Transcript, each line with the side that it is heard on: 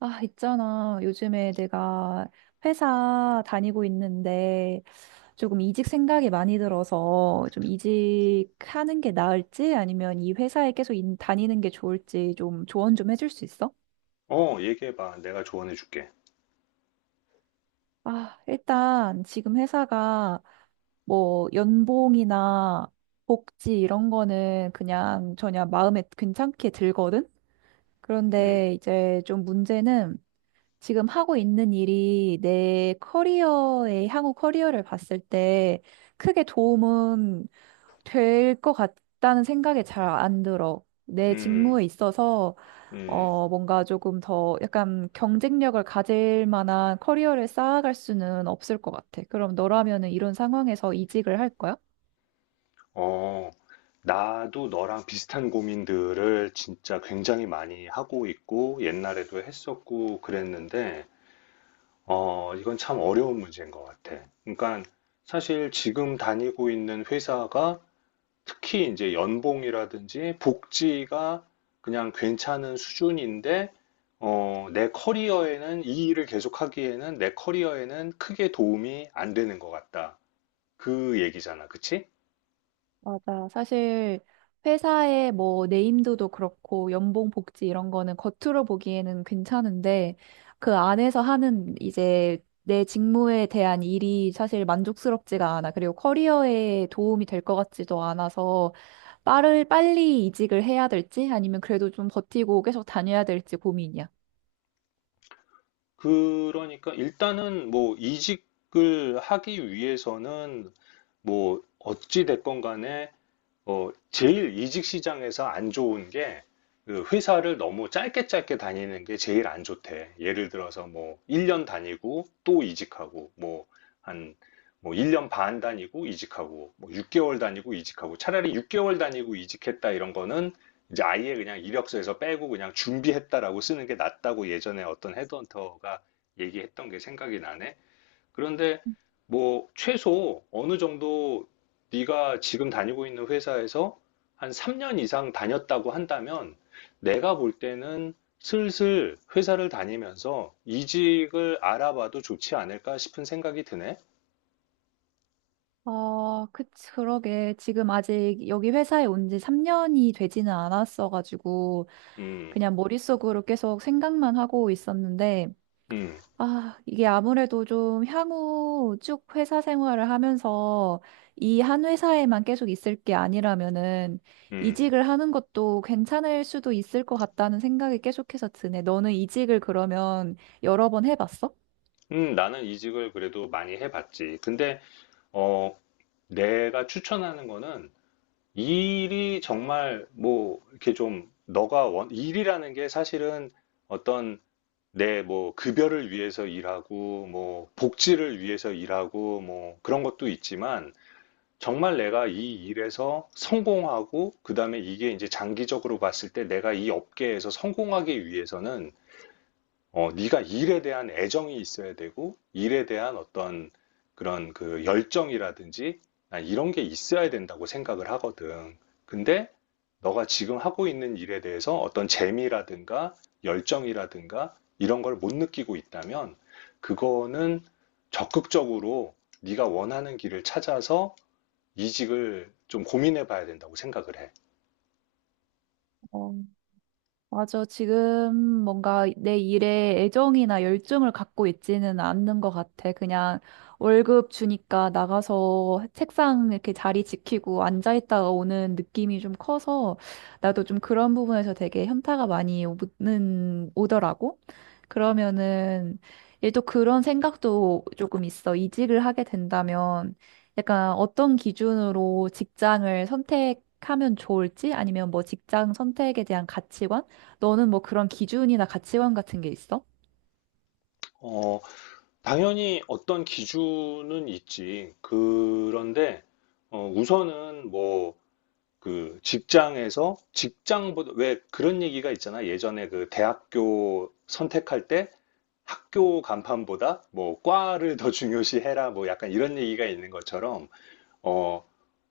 right: 아, 있잖아. 요즘에 내가 회사 다니고 있는데 조금 이직 생각이 많이 들어서 좀 이직하는 게 나을지 아니면 이 회사에 계속 다니는 게 좋을지 좀 조언 좀 해줄 수 있어?
left: 얘기해봐. 내가 조언해줄게.
right: 아, 일단 지금 회사가 뭐 연봉이나 복지 이런 거는 그냥 전혀 마음에 괜찮게 들거든?
left: 음,
right: 그런데 이제 좀 문제는 지금 하고 있는 일이 내 커리어에, 향후 커리어를 봤을 때 크게 도움은 될 것 같다는 생각이 잘 안 들어. 내
left: 음,
right: 직무에 있어서,
left: 음.
right: 뭔가 조금 더 약간 경쟁력을 가질 만한 커리어를 쌓아갈 수는 없을 것 같아. 그럼 너라면은 이런 상황에서 이직을 할 거야?
left: 어, 나도 너랑 비슷한 고민들을 진짜 굉장히 많이 하고 있고, 옛날에도 했었고, 그랬는데, 이건 참 어려운 문제인 것 같아. 그러니까, 사실 지금 다니고 있는 회사가 특히 이제 연봉이라든지 복지가 그냥 괜찮은 수준인데, 내 커리어에는 이 일을 계속하기에는 내 커리어에는 크게 도움이 안 되는 것 같다. 그 얘기잖아. 그치?
right: 맞아. 사실 회사의 뭐 네임드도 그렇고 연봉 복지 이런 거는 겉으로 보기에는 괜찮은데 그 안에서 하는 이제 내 직무에 대한 일이 사실 만족스럽지가 않아. 그리고 커리어에 도움이 될 것 같지도 않아서 빠를 빨리 이직을 해야 될지 아니면 그래도 좀 버티고 계속 다녀야 될지 고민이야.
left: 그러니까 일단은 뭐 이직을 하기 위해서는 뭐 어찌 됐건 간에 제일 이직 시장에서 안 좋은 게, 그 회사를 너무 짧게 짧게 다니는 게 제일 안 좋대. 예를 들어서 뭐, 1년 다니고 또 이직하고, 뭐, 한, 뭐, 1년 반 다니고 이직하고, 뭐, 6개월 다니고 이직하고, 차라리 6개월 다니고 이직했다 이런 거는 이제 아예 그냥 이력서에서 빼고 그냥 준비했다라고 쓰는 게 낫다고 예전에 어떤 헤드헌터가 얘기했던 게 생각이 나네. 그런데 뭐 최소 어느 정도 네가 지금 다니고 있는 회사에서 한 3년 이상 다녔다고 한다면 내가 볼 때는 슬슬 회사를 다니면서 이직을 알아봐도 좋지 않을까 싶은 생각이 드네.
right: 아, 그치, 그러게. 지금 아직 여기 회사에 온 지 3년이 되지는 않았어가지고,
left: 음,
right: 그냥 머릿속으로 계속 생각만 하고 있었는데,
left: 음,
right: 아, 이게 아무래도 좀 향후 쭉 회사 생활을 하면서 이 한 회사에만 계속 있을 게 아니라면은,
left: 음.
right: 이직을 하는 것도 괜찮을 수도 있을 것 같다는 생각이 계속해서 드네. 너는 이직을 그러면 여러 번 해봤어?
left: 나는 이직을 그래도 많이 해봤지. 근데 어, 내가 추천하는 거는 일이 정말 뭐 이렇게 좀 너가 원 일이라는 게 사실은 어떤 네, 뭐, 급여를 위해서 일하고, 뭐, 복지를 위해서 일하고, 뭐, 그런 것도 있지만, 정말 내가 이 일에서 성공하고, 그 다음에 이게 이제 장기적으로 봤을 때 내가 이 업계에서 성공하기 위해서는 네가 일에 대한 애정이 있어야 되고, 일에 대한 어떤 그런 그 열정이라든지, 난 이런 게 있어야 된다고 생각을 하거든. 근데 너가 지금 하고 있는 일에 대해서 어떤 재미라든가 열정이라든가 이런 걸 못 느끼고 있다면, 그거는 적극적으로 네가 원하는 길을 찾아서 이직을 좀 고민해 봐야 된다고 생각을 해.
right: 어. 맞아. 지금 뭔가 내 일에 애정이나 열정을 갖고 있지는 않는 것 같아. 그냥 월급 주니까 나가서 책상 이렇게 자리 지키고 앉아있다가 오는 느낌이 좀 커서 나도 좀 그런 부분에서 되게 현타가 많이 오더라고. 그러면은 얘 또 그런 생각도 조금 있어. 이직을 하게 된다면 약간 어떤 기준으로 직장을 선택하면 좋을지 아니면 뭐 직장 선택에 대한 가치관? 너는 뭐 그런 기준이나 가치관 같은 게 있어?
left: 어, 당연히 어떤 기준은 있지. 그런데 우선은 뭐 그 직장에서 직장보다 왜 그런 얘기가 있잖아. 예전에 그 대학교 선택할 때 학교 간판보다 뭐 과를 더 중요시해라 뭐 약간 이런 얘기가 있는 것처럼 어,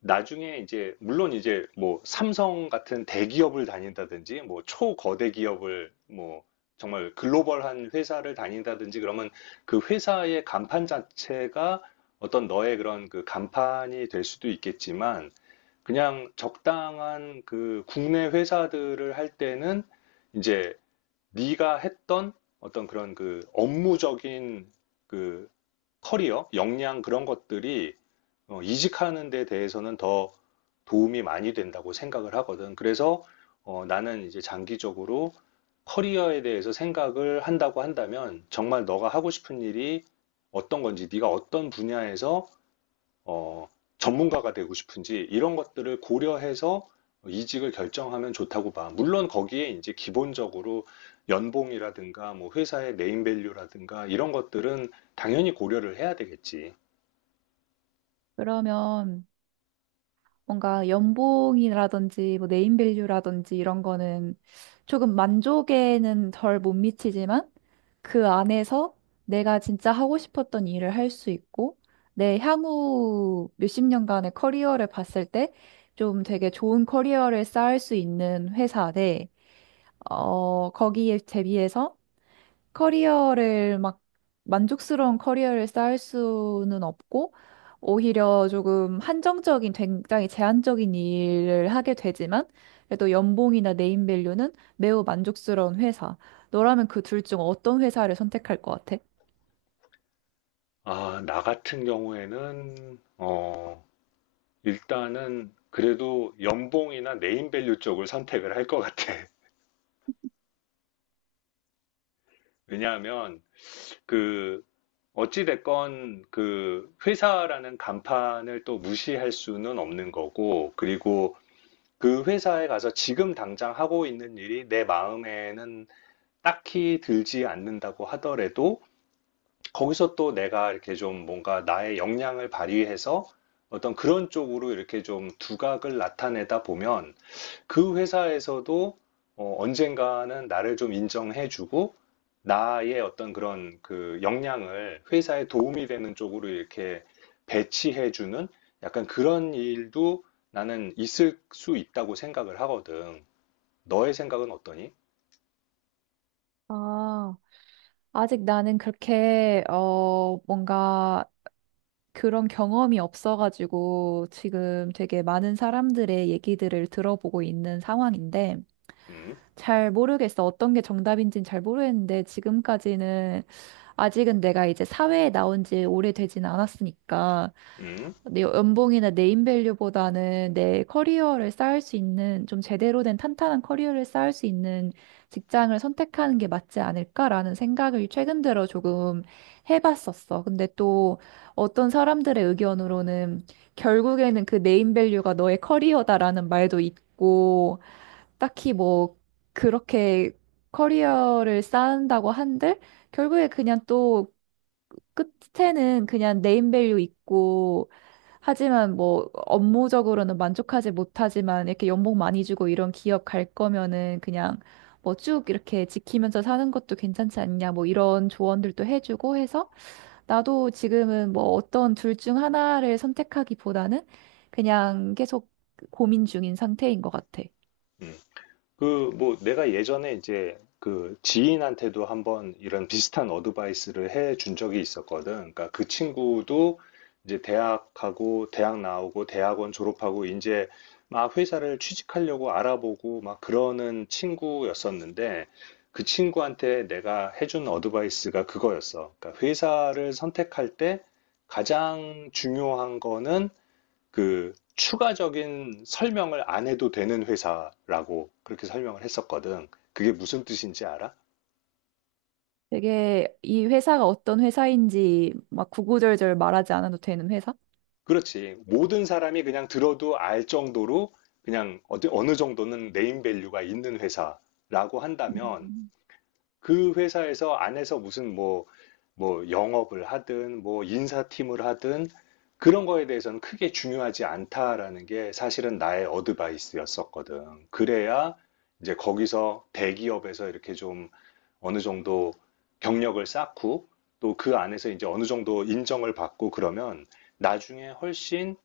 left: 나중에 이제 물론 이제 뭐 삼성 같은 대기업을 다닌다든지 뭐 초거대 기업을 뭐 정말 글로벌한 회사를 다닌다든지 그러면 그 회사의 간판 자체가 어떤 너의 그런 그 간판이 될 수도 있겠지만 그냥 적당한 그 국내 회사들을 할 때는 이제 네가 했던 어떤 그런 그 업무적인 그 커리어, 역량 그런 것들이 이직하는 데 대해서는 더 도움이 많이 된다고 생각을 하거든. 그래서 나는 이제 장기적으로 커리어에 대해서 생각을 한다고 한다면 정말 너가 하고 싶은 일이 어떤 건지, 네가 어떤 분야에서 어, 전문가가 되고 싶은지 이런 것들을 고려해서 이직을 결정하면 좋다고 봐. 물론 거기에 이제 기본적으로 연봉이라든가 뭐 회사의 네임밸류라든가 이런 것들은 당연히 고려를 해야 되겠지.
right: 그러면 뭔가 연봉이라든지 뭐 네임밸류라든지 이런 거는 조금 만족에는 덜 못 미치지만 그 안에서 내가 진짜 하고 싶었던 일을 할 수 있고, 내 향후 몇십 년간의 커리어를 봤을 때 좀 되게 좋은 커리어를 쌓을 수 있는 회사 대, 거기에 대비해서 커리어를 막 만족스러운 커리어를 쌓을 수는 없고 오히려 조금 한정적인 굉장히 제한적인 일을 하게 되지만 그래도 연봉이나 네임밸류는 매우 만족스러운 회사. 너라면 그 둘 중 어떤 회사를 선택할 것 같아?
left: 아, 나 같은 경우에는 일단은 그래도 연봉이나 네임밸류 쪽을 선택을 할 것 같아. 왜냐하면 그 어찌됐건 그 회사라는 간판을 또 무시할 수는 없는 거고, 그리고 그 회사에 가서 지금 당장 하고 있는 일이 내 마음에는 딱히 들지 않는다고 하더라도 거기서 또 내가 이렇게 좀 뭔가 나의 역량을 발휘해서 어떤 그런 쪽으로 이렇게 좀 두각을 나타내다 보면 그 회사에서도 언젠가는 나를 좀 인정해주고 나의 어떤 그런 그 역량을 회사에 도움이 되는 쪽으로 이렇게 배치해주는 약간 그런 일도 나는 있을 수 있다고 생각을 하거든. 너의 생각은 어떠니?
right: 아, 아직 나는 뭔가 그런 경험이 없어가지고 지금 되게 많은 사람들의 얘기들을 들어보고 있는 상황인데,
left: 음,
right: 잘 모르겠어. 어떤 게 정답인지는 잘 모르겠는데 지금까지는 아직은 내가 이제 사회에 나온 지 오래되진 않았으니까
left: 음,
right: 내 연봉이나 네임밸류보다는 내 커리어를 쌓을 수 있는 좀 제대로 된 탄탄한 커리어를 쌓을 수 있는 직장을 선택하는 게 맞지 않을까라는 생각을 최근 들어 조금 해봤었어. 근데 또 어떤 사람들의 의견으로는 결국에는 그 네임밸류가 너의 커리어다라는 말도 있고 딱히 뭐 그렇게 커리어를 쌓는다고 한들 결국에 그냥 또 끝에는 그냥 네임밸류 있고 하지만 뭐 업무적으로는 만족하지 못하지만 이렇게 연봉 많이 주고 이런 기업 갈 거면은 그냥 뭐 쭉 이렇게 지키면서 사는 것도 괜찮지 않냐 뭐 이런 조언들도 해주고 해서 나도 지금은 뭐 어떤 둘 중 하나를 선택하기보다는 그냥 계속 고민 중인 상태인 것 같아.
left: 음. 그, 뭐, 내가 예전에 이제 그 지인한테도 한번 이런 비슷한 어드바이스를 해 준 적이 있었거든. 그러니까 그 친구도 이제 대학하고, 대학 나오고, 대학원 졸업하고, 이제 막 회사를 취직하려고 알아보고 막 그러는 친구였었는데, 그 친구한테 내가 해준 어드바이스가 그거였어. 그러니까 회사를 선택할 때 가장 중요한 거는 그 추가적인 설명을 안 해도 되는 회사라고 그렇게 설명을 했었거든. 그게 무슨 뜻인지 알아?
right: 되게 이 회사가 어떤 회사인지 막 구구절절 말하지 않아도 되는 회사?
left: 그렇지. 모든 사람이 그냥 들어도 알 정도로 그냥 어느 정도는 네임 밸류가 있는 회사라고 한다면
right: 음,
left: 그 회사에서 안에서 무슨 뭐, 뭐 영업을 하든 뭐 인사팀을 하든 그런 거에 대해서는 크게 중요하지 않다라는 게 사실은 나의 어드바이스였었거든. 그래야 이제 거기서 대기업에서 이렇게 좀 어느 정도 경력을 쌓고 또 그 안에서 이제 어느 정도 인정을 받고 그러면 나중에 훨씬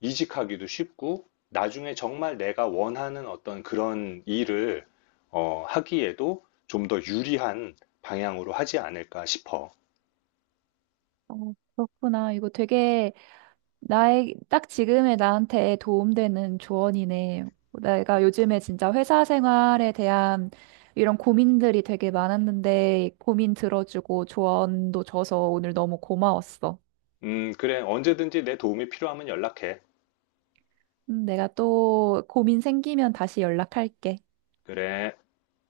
left: 이직하기도 쉽고 나중에 정말 내가 원하는 어떤 그런 일을 하기에도 좀 더 유리한 방향으로 하지 않을까 싶어.
right: 어, 그렇구나. 이거 되게 나의 딱 지금의 나한테 도움되는 조언이네. 내가 요즘에 진짜 회사 생활에 대한 이런 고민들이 되게 많았는데 고민 들어주고 조언도 줘서 오늘 너무 고마웠어.
left: 그래. 언제든지 내 도움이 필요하면 연락해.
right: 내가 또 고민 생기면 다시 연락할게.
left: 그래.